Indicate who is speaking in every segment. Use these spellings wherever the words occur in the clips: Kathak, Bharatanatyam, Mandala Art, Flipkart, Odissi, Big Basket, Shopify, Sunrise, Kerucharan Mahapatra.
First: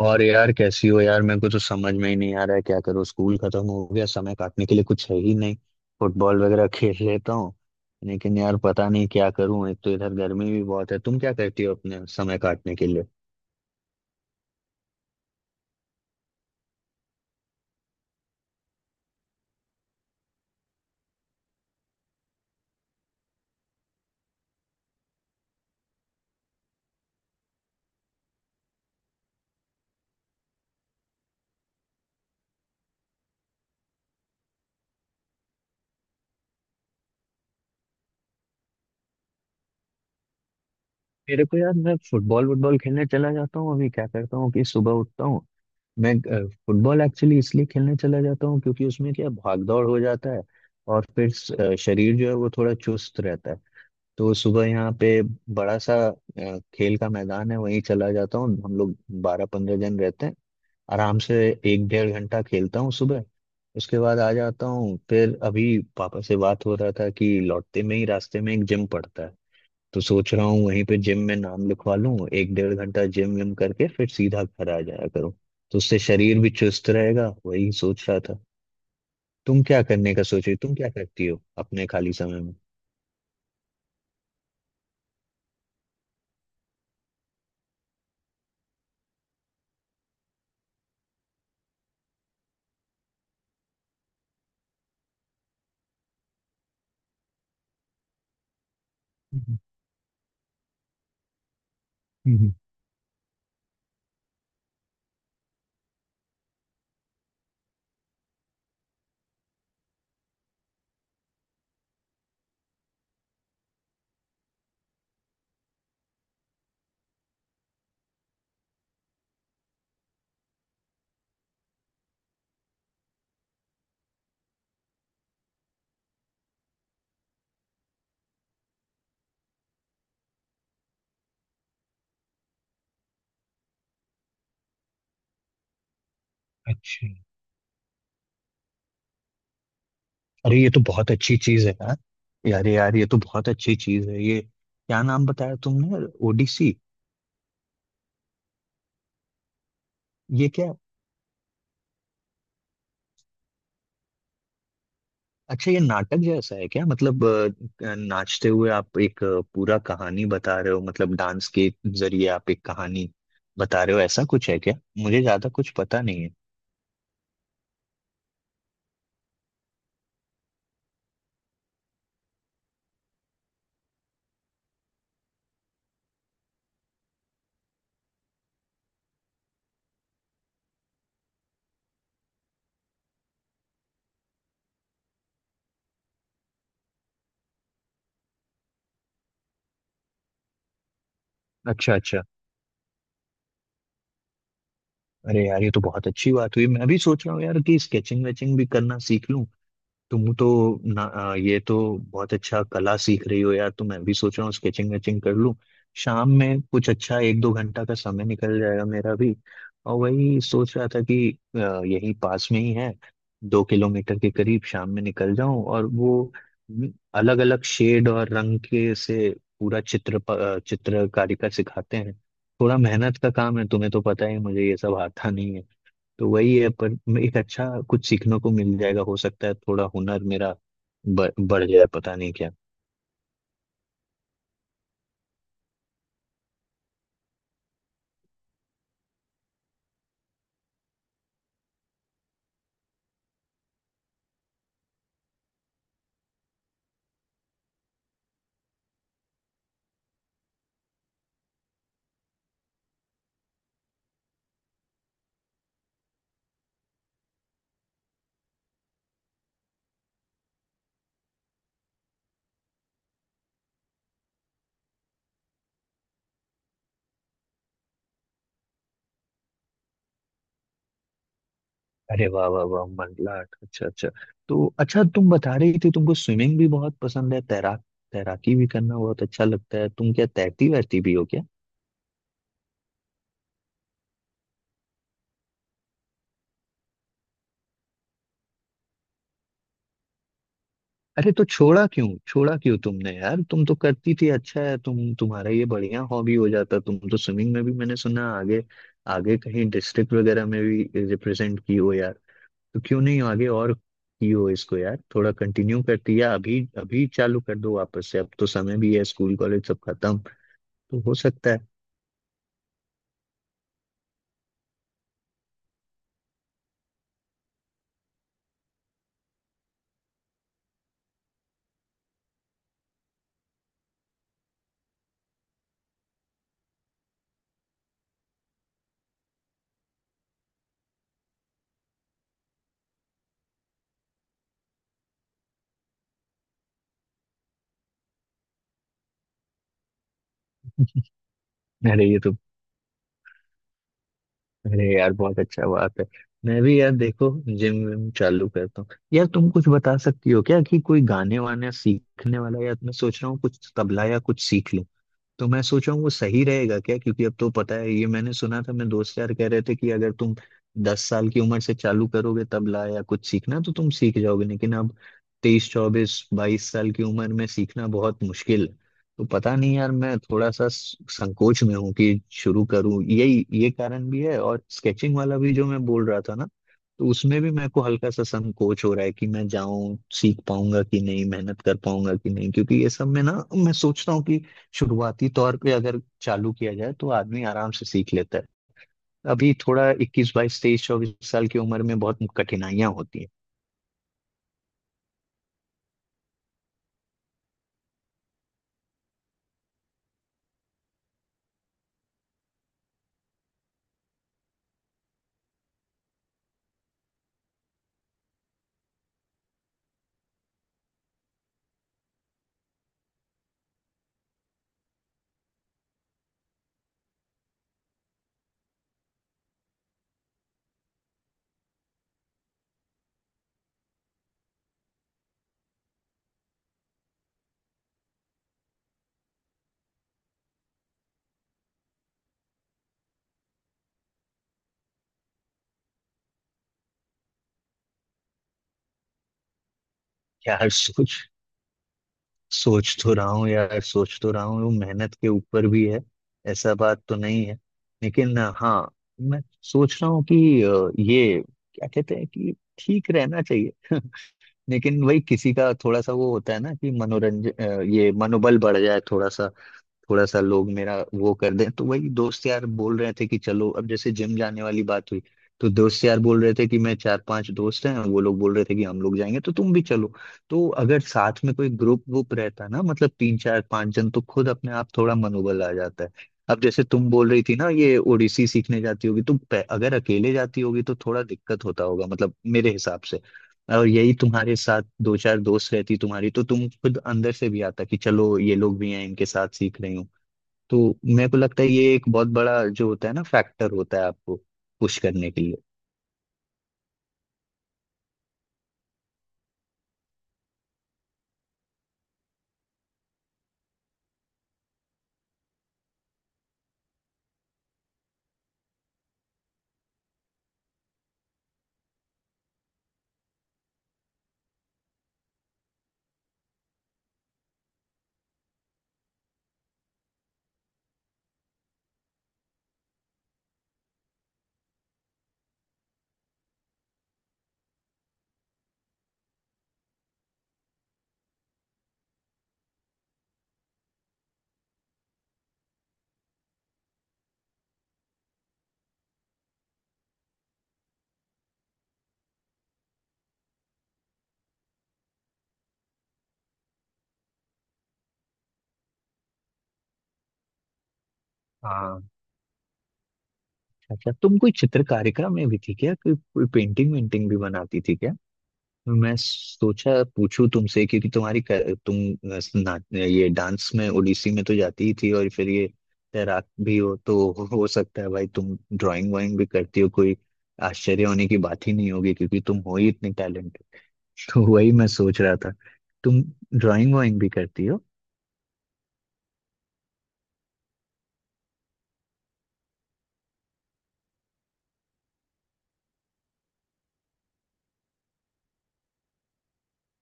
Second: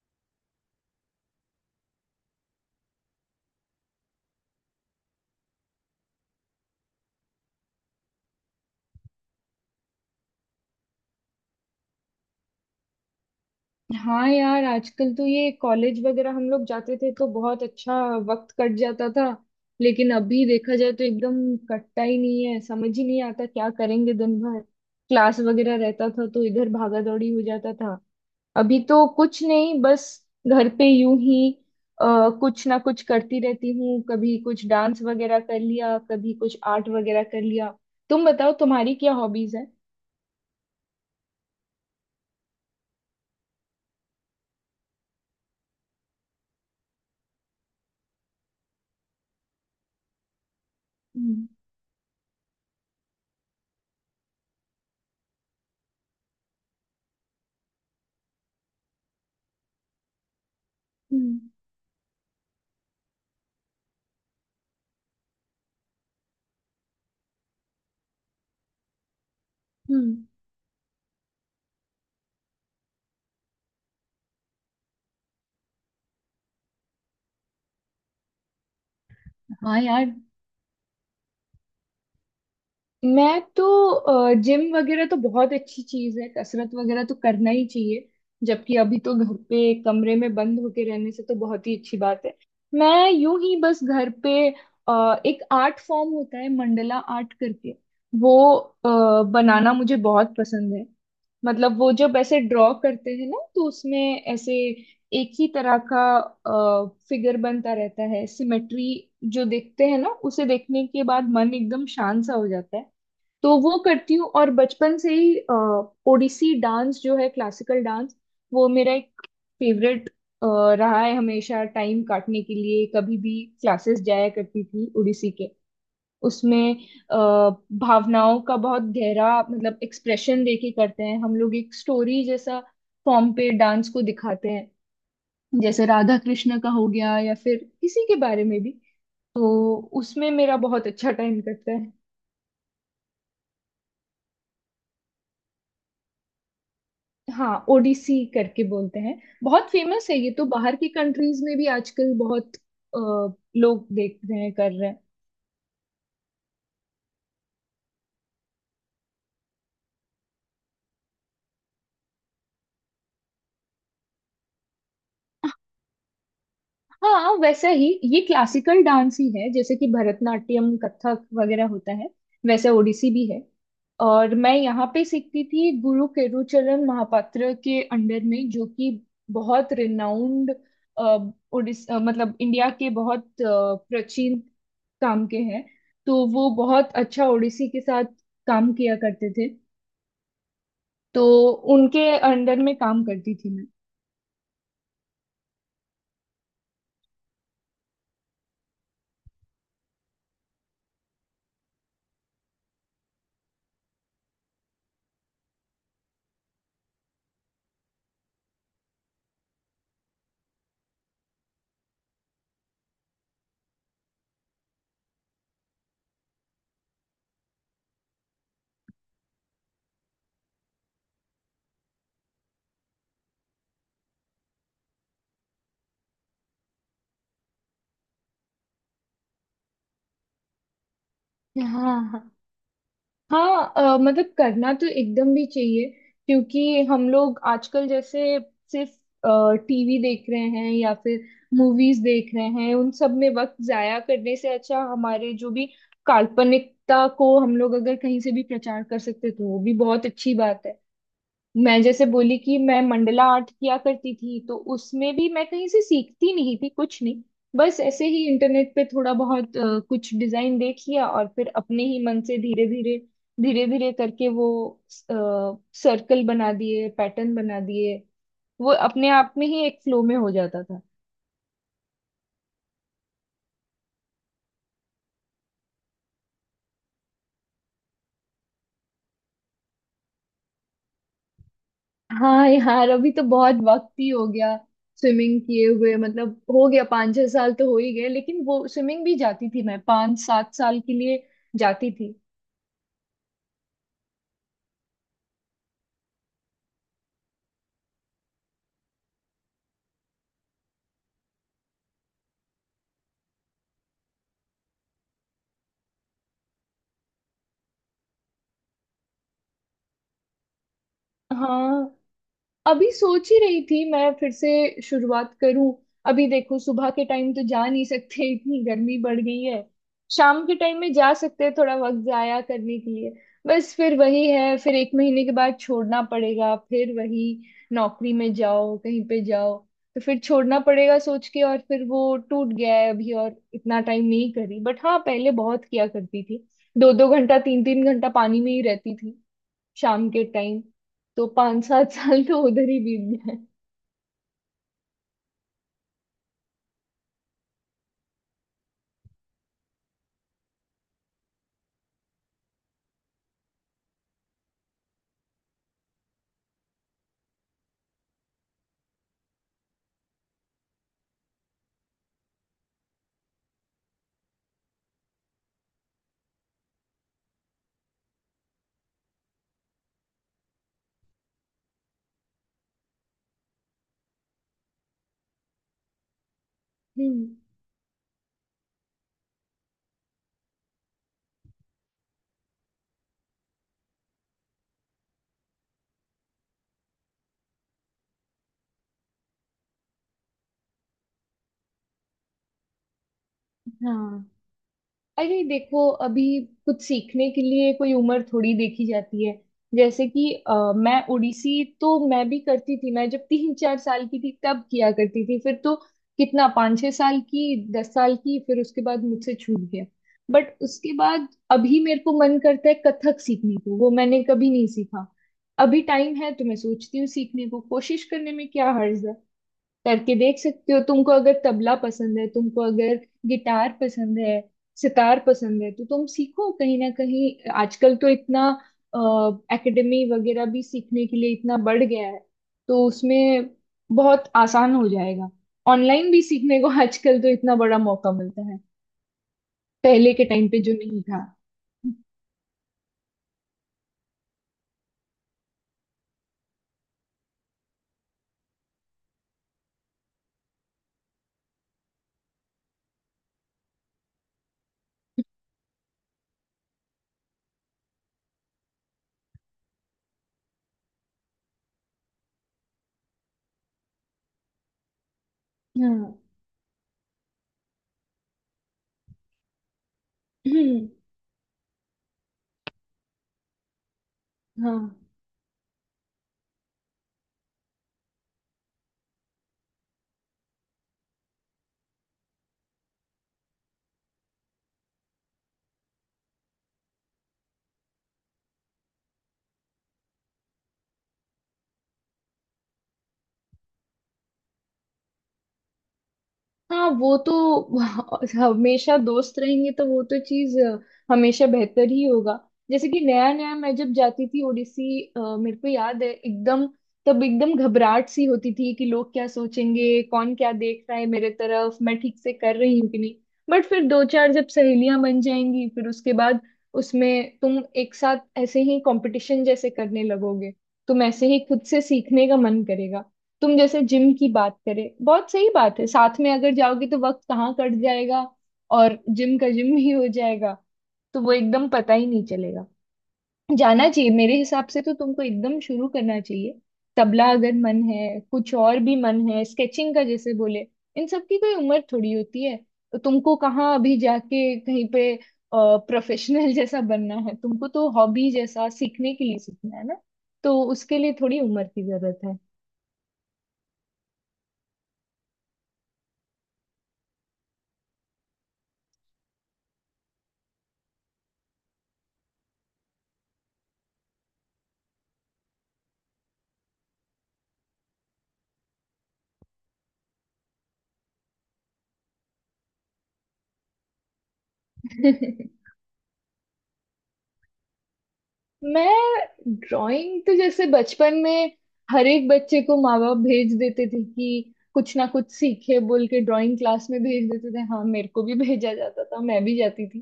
Speaker 1: और यार, कैसी हो यार? मेरे को तो समझ में ही नहीं आ रहा है क्या करूँ। स्कूल खत्म हो गया, समय काटने के लिए कुछ है ही नहीं। फुटबॉल वगैरह खेल लेता हूँ। लेकिन यार पता नहीं क्या करूँ, एक तो इधर गर्मी भी बहुत है। तुम क्या करती हो अपने समय काटने के लिए?
Speaker 2: हाँ यार, आजकल तो ये कॉलेज वगैरह हम लोग जाते थे तो बहुत अच्छा वक्त कट जाता था। लेकिन अभी देखा जाए तो एकदम कटता ही नहीं है, समझ ही नहीं आता क्या करेंगे दिन भर। क्लास वगैरह रहता था तो इधर भागा दौड़ी हो जाता था। अभी तो कुछ नहीं, बस घर पे यूं ही कुछ ना कुछ करती रहती हूँ, कभी कुछ डांस वगैरह कर लिया, कभी कुछ आर्ट वगैरह कर लिया। तुम बताओ तुम्हारी क्या हॉबीज है।
Speaker 1: मेरे को यार, मैं फुटबॉल वुटबॉल खेलने चला जाता हूँ। अभी क्या करता हूँ कि सुबह उठता हूँ, मैं फुटबॉल एक्चुअली इसलिए खेलने चला जाता हूँ क्योंकि उसमें क्या भाग दौड़ हो जाता है। और फिर
Speaker 2: हम्म।
Speaker 1: शरीर जो है वो थोड़ा चुस्त रहता है। तो सुबह यहाँ पे बड़ा सा खेल का मैदान है, वहीं चला जाता हूँ। हम लोग 12 15 जन रहते हैं आराम से।
Speaker 2: हम्म।
Speaker 1: एक डेढ़ घंटा खेलता हूँ सुबह। उसके बाद आ जाता हूँ। फिर अभी पापा से बात हो रहा था कि लौटते में ही रास्ते में एक जिम पड़ता है, तो
Speaker 2: हम्म।
Speaker 1: सोच रहा हूँ वहीं पे जिम में नाम लिखवा लूँ। एक डेढ़ घंटा जिम विम करके फिर सीधा घर आ जाया करूँ, तो उससे शरीर भी चुस्त रहेगा, वही सोच रहा था। तुम
Speaker 2: हाँ
Speaker 1: क्या
Speaker 2: यार,
Speaker 1: करने का सोच रही, तुम क्या करती हो अपने खाली समय में?
Speaker 2: मैं तो जिम वगैरह तो बहुत अच्छी चीज है, कसरत वगैरह तो करना ही चाहिए। जबकि अभी तो घर पे कमरे में बंद होके रहने से तो बहुत ही अच्छी बात है। मैं यूं ही बस घर पे एक आर्ट फॉर्म होता है मंडला आर्ट करके, वो
Speaker 1: हम्म।
Speaker 2: बनाना मुझे बहुत पसंद है। मतलब वो जब ऐसे
Speaker 1: हम्म।
Speaker 2: ड्रॉ करते हैं ना तो उसमें ऐसे एक ही तरह का फिगर बनता रहता है, सिमेट्री जो देखते हैं ना, उसे देखने के बाद मन एकदम शांत सा हो जाता है। तो वो करती हूँ। और बचपन से ही ओडिसी डांस जो है, क्लासिकल डांस, वो मेरा एक फेवरेट रहा है हमेशा। टाइम काटने के लिए कभी भी क्लासेस जाया करती थी ओडिसी के। उसमें अ, भावनाओं का बहुत गहरा मतलब एक्सप्रेशन देके करते हैं हम लोग, एक स्टोरी जैसा फॉर्म पे डांस को दिखाते हैं। जैसे राधा कृष्ण का हो
Speaker 1: अच्छा।
Speaker 2: गया या फिर किसी के बारे में भी। तो उसमें मेरा
Speaker 1: अरे ये तो
Speaker 2: बहुत अच्छा
Speaker 1: बहुत अच्छी
Speaker 2: टाइम
Speaker 1: चीज
Speaker 2: कटता
Speaker 1: है
Speaker 2: है।
Speaker 1: यार। यार यार ये तो बहुत अच्छी चीज है, ये क्या नाम बताया तुमने? ओडिसी?
Speaker 2: हाँ, ओडिसी करके बोलते हैं। बहुत फेमस है ये तो,
Speaker 1: ये क्या,
Speaker 2: बाहर की कंट्रीज में भी आजकल बहुत लोग देख रहे हैं, कर रहे हैं।
Speaker 1: अच्छा ये नाटक जैसा है क्या? मतलब नाचते हुए आप एक पूरा कहानी बता रहे हो, मतलब डांस के जरिए आप एक कहानी बता रहे हो, ऐसा कुछ है क्या? मुझे ज्यादा कुछ पता नहीं है।
Speaker 2: हाँ वैसा ही। ये क्लासिकल डांस ही है, जैसे कि भरतनाट्यम, कथक वगैरह होता है, वैसे ओडिसी भी है। और मैं यहाँ पे सीखती थी गुरु केरुचरण महापात्र के अंडर में, जो कि बहुत रिनाउंड ओडिस मतलब इंडिया के बहुत प्राचीन काम के हैं। तो वो बहुत अच्छा ओडिसी के साथ काम किया करते थे। तो
Speaker 1: अच्छा
Speaker 2: उनके
Speaker 1: अच्छा।
Speaker 2: अंडर में काम करती थी मैं।
Speaker 1: अरे यार ये तो बहुत अच्छी बात हुई। मैं भी सोच रहा हूँ यार कि स्केचिंग वेचिंग भी करना सीख लूं। तुम तो ये तो बहुत अच्छा कला सीख रही हो यार, तो मैं भी सोच रहा हूँ स्केचिंग वेचिंग कर लूँ। शाम में कुछ अच्छा एक दो घंटा का समय निकल जाएगा मेरा भी। और वही सोच रहा था कि यही पास में ही है, 2 किलोमीटर के करीब, शाम में निकल जाऊं। और वो अलग अलग शेड और रंग के से पूरा चित्रकारी का सिखाते हैं। थोड़ा मेहनत का काम है, तुम्हें तो पता ही है, मुझे ये सब आता नहीं है। तो वही है, पर एक अच्छा कुछ सीखने को मिल जाएगा। हो सकता है थोड़ा हुनर मेरा बढ़ जाए, पता
Speaker 2: हाँ
Speaker 1: नहीं क्या।
Speaker 2: हाँ, मतलब करना तो एकदम भी चाहिए। क्योंकि हम लोग आजकल जैसे सिर्फ टीवी देख रहे हैं या फिर मूवीज देख रहे हैं, उन सब में वक्त जाया करने से अच्छा हमारे जो भी काल्पनिकता को हम लोग अगर कहीं से भी प्रचार कर सकते तो वो भी बहुत अच्छी बात है। मैं जैसे बोली कि मैं मंडला आर्ट किया करती थी तो उसमें भी मैं कहीं से सीखती नहीं थी कुछ नहीं, बस ऐसे ही इंटरनेट पे थोड़ा बहुत कुछ डिजाइन देख लिया और फिर अपने ही मन से धीरे धीरे धीरे धीरे करके वो सर्कल बना दिए, पैटर्न बना दिए। वो अपने आप में ही एक फ्लो में हो जाता था।
Speaker 1: अरे वाह वाह वाह, मंडलाट, अच्छा अच्छा। तो अच्छा, तुम बता रही थी तुमको स्विमिंग भी बहुत पसंद है, तैराक, तैराकी भी करना बहुत अच्छा लगता है। तुम क्या तैरती वैरती भी हो क्या?
Speaker 2: हाँ यार, अभी तो बहुत वक्त ही हो गया स्विमिंग किए हुए। मतलब हो गया 5-6 साल तो हो ही गए। लेकिन वो स्विमिंग भी जाती थी मैं 5-7 साल के लिए
Speaker 1: अरे तो छोड़ा
Speaker 2: जाती
Speaker 1: क्यों,
Speaker 2: थी।
Speaker 1: छोड़ा क्यों तुमने यार? तुम तो करती थी, अच्छा है तुम, तुम्हारा ये बढ़िया हॉबी हो जाता। तुम तो स्विमिंग में भी, मैंने सुना, आगे आगे कहीं डिस्ट्रिक्ट वगैरह में भी रिप्रेजेंट की हो यार। तो क्यों नहीं आगे और कियो इसको, यार थोड़ा कंटिन्यू करती है। अभी अभी चालू कर दो वापस से, अब तो समय भी है, स्कूल कॉलेज सब खत्म, तो हो सकता है।
Speaker 2: हाँ, अभी सोच ही रही थी मैं फिर से शुरुआत करूं। अभी देखो सुबह के टाइम तो जा नहीं सकते, इतनी गर्मी बढ़ गई है। शाम के टाइम में जा सकते हैं, थोड़ा वक्त जाया करने के लिए। बस फिर वही है, फिर एक महीने के बाद छोड़ना पड़ेगा, फिर वही नौकरी में जाओ, कहीं पे जाओ, तो फिर छोड़ना पड़ेगा सोच के। और फिर वो टूट गया है अभी, और इतना टाइम नहीं करी, बट हाँ पहले बहुत किया करती थी, दो दो घंटा, तीन तीन घंटा पानी में ही रहती थी शाम के टाइम। तो पांच सात
Speaker 1: अरे ये
Speaker 2: साल
Speaker 1: तो,
Speaker 2: तो उधर ही बीत गए।
Speaker 1: अरे यार बहुत अच्छा बात है। मैं भी यार देखो जिम विम चालू करता हूँ। यार तुम कुछ बता सकती हो क्या कि कोई गाने वाने सीखने वाला, या मैं सोच रहा हूँ कुछ तबला या कुछ सीख, तो मैं सोच रहा हूँ वो सही रहेगा क्या? क्योंकि अब तो पता है, ये मैंने सुना था, मैं दोस्त यार कह रहे थे कि अगर तुम 10 साल की उम्र से चालू करोगे तबला या कुछ सीखना, तो तुम सीख जाओगे। लेकिन अब 23 24 22 साल की उम्र में सीखना बहुत मुश्किल है। तो पता नहीं यार, मैं थोड़ा सा संकोच में हूँ कि शुरू करूँ, यही ये कारण भी है। और स्केचिंग वाला भी जो मैं बोल रहा था ना, तो
Speaker 2: हम्म।
Speaker 1: उसमें भी मेरे को हल्का सा संकोच हो रहा है कि मैं जाऊं, सीख पाऊंगा कि नहीं, मेहनत कर पाऊंगा कि नहीं, क्योंकि ये सब में ना, मैं सोचता हूँ शुरुआती तौर पे अगर चालू किया जाए तो आदमी आराम से सीख लेता है। अभी थोड़ा 21 22 23 24 साल की उम्र में बहुत कठिनाइयां होती हैं।
Speaker 2: हाँ, अरे देखो, अभी कुछ सीखने के लिए कोई उम्र थोड़ी देखी जाती है। जैसे कि मैं ओडिसी तो मैं भी करती थी, मैं जब 3-4 साल की थी तब किया करती थी, फिर तो कितना 5-6 साल की, 10 साल की, फिर उसके बाद मुझसे छूट गया। बट उसके बाद अभी मेरे को मन करता है कथक सीखने को, वो मैंने कभी नहीं सीखा। अभी टाइम है तो मैं सोचती हूँ सीखने को, कोशिश करने में क्या हर्ज है। करके देख सकते हो। तुमको अगर तबला पसंद है, तुमको अगर गिटार पसंद है, सितार पसंद है तो तुम सीखो। कहीं ना कहीं आजकल तो इतना एकेडमी वगैरह भी सीखने के लिए इतना बढ़ गया है, तो उसमें बहुत आसान हो जाएगा। ऑनलाइन भी सीखने को आजकल तो इतना बड़ा मौका मिलता है, पहले के टाइम पे
Speaker 1: यार
Speaker 2: जो नहीं
Speaker 1: सोच
Speaker 2: था।
Speaker 1: सोच तो रहा हूँ यार, सोच तो रहा हूँ, वो मेहनत के ऊपर भी है, ऐसा बात तो नहीं है। लेकिन हाँ, मैं सोच रहा हूँ कि ये क्या कहते हैं कि ठीक रहना चाहिए। लेकिन वही, किसी का थोड़ा सा वो होता है ना कि मनोरंजन, ये मनोबल बढ़ जाए थोड़ा सा। थोड़ा सा लोग मेरा वो कर दें, तो वही दोस्त यार बोल रहे थे कि चलो, अब जैसे जिम जाने वाली बात हुई, तो दोस्त
Speaker 2: हाँ।
Speaker 1: यार बोल रहे थे कि मैं चार पांच दोस्त हैं, वो लोग बोल रहे थे कि हम लोग जाएंगे तो तुम भी चलो। तो अगर साथ में कोई ग्रुप ग्रुप रहता ना, मतलब तीन चार पांच जन, तो खुद अपने
Speaker 2: हाँ
Speaker 1: आप थोड़ा मनोबल आ जाता है। अब जैसे तुम बोल रही थी ना, ये ओडिसी सीखने जाती होगी, तो अगर अकेले जाती होगी तो थोड़ा दिक्कत होता होगा, मतलब मेरे हिसाब से। और यही तुम्हारे साथ दो चार दोस्त रहती तुम्हारी, तो तुम खुद अंदर से भी आता कि चलो ये लोग भी हैं, इनके साथ सीख रही हूँ। तो मेरे को लगता है ये एक बहुत बड़ा जो होता है ना, फैक्टर होता है आपको पुश करने के लिए।
Speaker 2: हाँ, वो तो हमेशा दोस्त रहेंगे तो वो तो चीज हमेशा बेहतर ही होगा। जैसे कि नया नया मैं जब जाती थी ओडिसी, मेरे को याद है एकदम, तब एकदम घबराहट सी होती थी कि लोग क्या सोचेंगे, कौन क्या देख रहा है मेरे तरफ, मैं ठीक से कर रही हूँ कि नहीं। बट फिर दो चार जब सहेलियां बन जाएंगी फिर उसके बाद उसमें तुम एक साथ ऐसे ही कंपटीशन जैसे करने लगोगे, तुम ऐसे ही खुद से सीखने का मन करेगा। तुम जैसे जिम की बात करें, बहुत सही बात है, साथ में अगर जाओगे तो वक्त कहाँ कट जाएगा और जिम का जिम ही हो जाएगा, तो वो एकदम पता ही नहीं चलेगा। जाना चाहिए मेरे हिसाब से तो, तुमको एकदम शुरू करना चाहिए। तबला अगर मन है, कुछ और भी मन है, स्केचिंग का जैसे बोले, इन सब की कोई उम्र थोड़ी होती है। तो तुमको कहाँ अभी जाके कहीं पे प्रोफेशनल जैसा बनना है, तुमको तो हॉबी जैसा सीखने के लिए सीखना है ना, तो उसके लिए थोड़ी उम्र की
Speaker 1: हाँ।
Speaker 2: जरूरत
Speaker 1: अच्छा तुम कोई चित्रकारिता में भी थी क्या? कोई कोई पेंटिंग वेंटिंग भी बनाती थी क्या? मैं सोचा पूछूं तुमसे क्योंकि तुम्हारी तुम ये डांस में, ओडिसी में तो जाती ही थी, और फिर ये तैराक भी हो, तो हो सकता है भाई तुम ड्राइंग वाइंग भी करती हो। कोई आश्चर्य होने की बात ही नहीं होगी क्योंकि तुम हो ही इतनी टैलेंटेड। तो वही मैं
Speaker 2: है।
Speaker 1: सोच रहा था, तुम ड्राइंग वाइंग भी करती हो?
Speaker 2: मैं ड्राइंग तो जैसे बचपन में हर एक बच्चे को माँ बाप भेज देते थे कि कुछ ना कुछ सीखे बोल के ड्राइंग क्लास में भेज देते थे। हाँ, मेरे को भी भेजा जाता था, मैं भी जाती थी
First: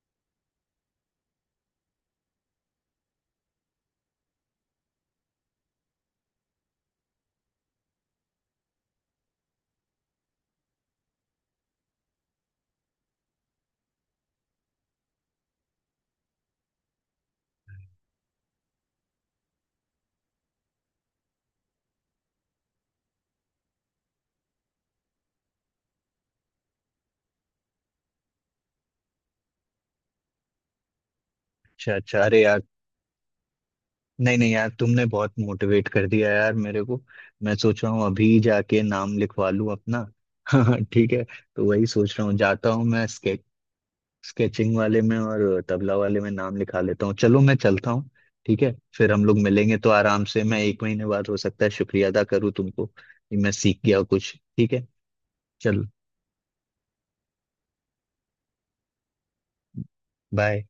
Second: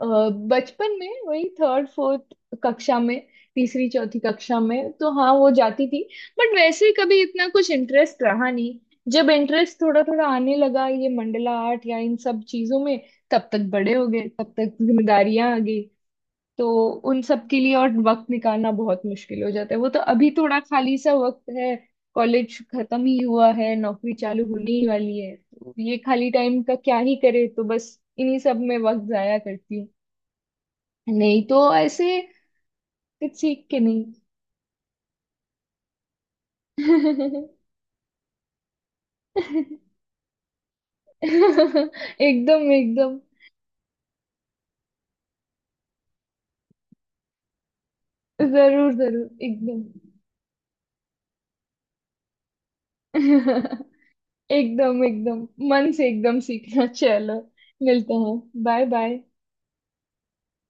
Speaker 2: अ, बचपन में, वही थर्ड फोर्थ कक्षा में, तीसरी चौथी कक्षा में तो हाँ वो जाती थी। बट वैसे कभी इतना कुछ इंटरेस्ट रहा नहीं। जब इंटरेस्ट थोड़ा थोड़ा आने लगा ये मंडला आर्ट या इन सब चीजों में, तब तक बड़े हो गए, तब तक जिम्मेदारियां आ गई। तो उन सब के लिए और वक्त निकालना बहुत मुश्किल हो जाता है। वो तो अभी थोड़ा खाली सा वक्त है, कॉलेज खत्म ही हुआ है, नौकरी चालू होने ही वाली है, तो ये खाली टाइम का क्या ही करे, तो बस इन्हीं सब में वक्त जाया करती हूँ, नहीं तो
Speaker 1: अच्छा
Speaker 2: ऐसे
Speaker 1: अच्छा। अरे यार,
Speaker 2: कुछ सीख के नहीं।
Speaker 1: नहीं नहीं यार तुमने बहुत मोटिवेट कर दिया यार मेरे को। मैं सोच रहा हूँ अभी जाके नाम लिखवा लूँ अपना। ठीक है, तो वही सोच रहा हूँ,
Speaker 2: एकदम
Speaker 1: जाता हूँ मैं
Speaker 2: एकदम।
Speaker 1: स्केचिंग वाले में और तबला वाले में नाम लिखा लेता हूँ। चलो मैं चलता हूँ, ठीक है,
Speaker 2: जरूर
Speaker 1: फिर हम
Speaker 2: जरूर,
Speaker 1: लोग मिलेंगे।
Speaker 2: एकदम।
Speaker 1: तो आराम से मैं एक महीने बाद हो सकता है शुक्रिया अदा करूँ तुमको कि मैं सीख गया
Speaker 2: एकदम
Speaker 1: कुछ। ठीक है,
Speaker 2: एकदम,
Speaker 1: चलो,
Speaker 2: मन से एकदम सीखना। चलो, मिलते हैं। Bye bye.
Speaker 1: बाय।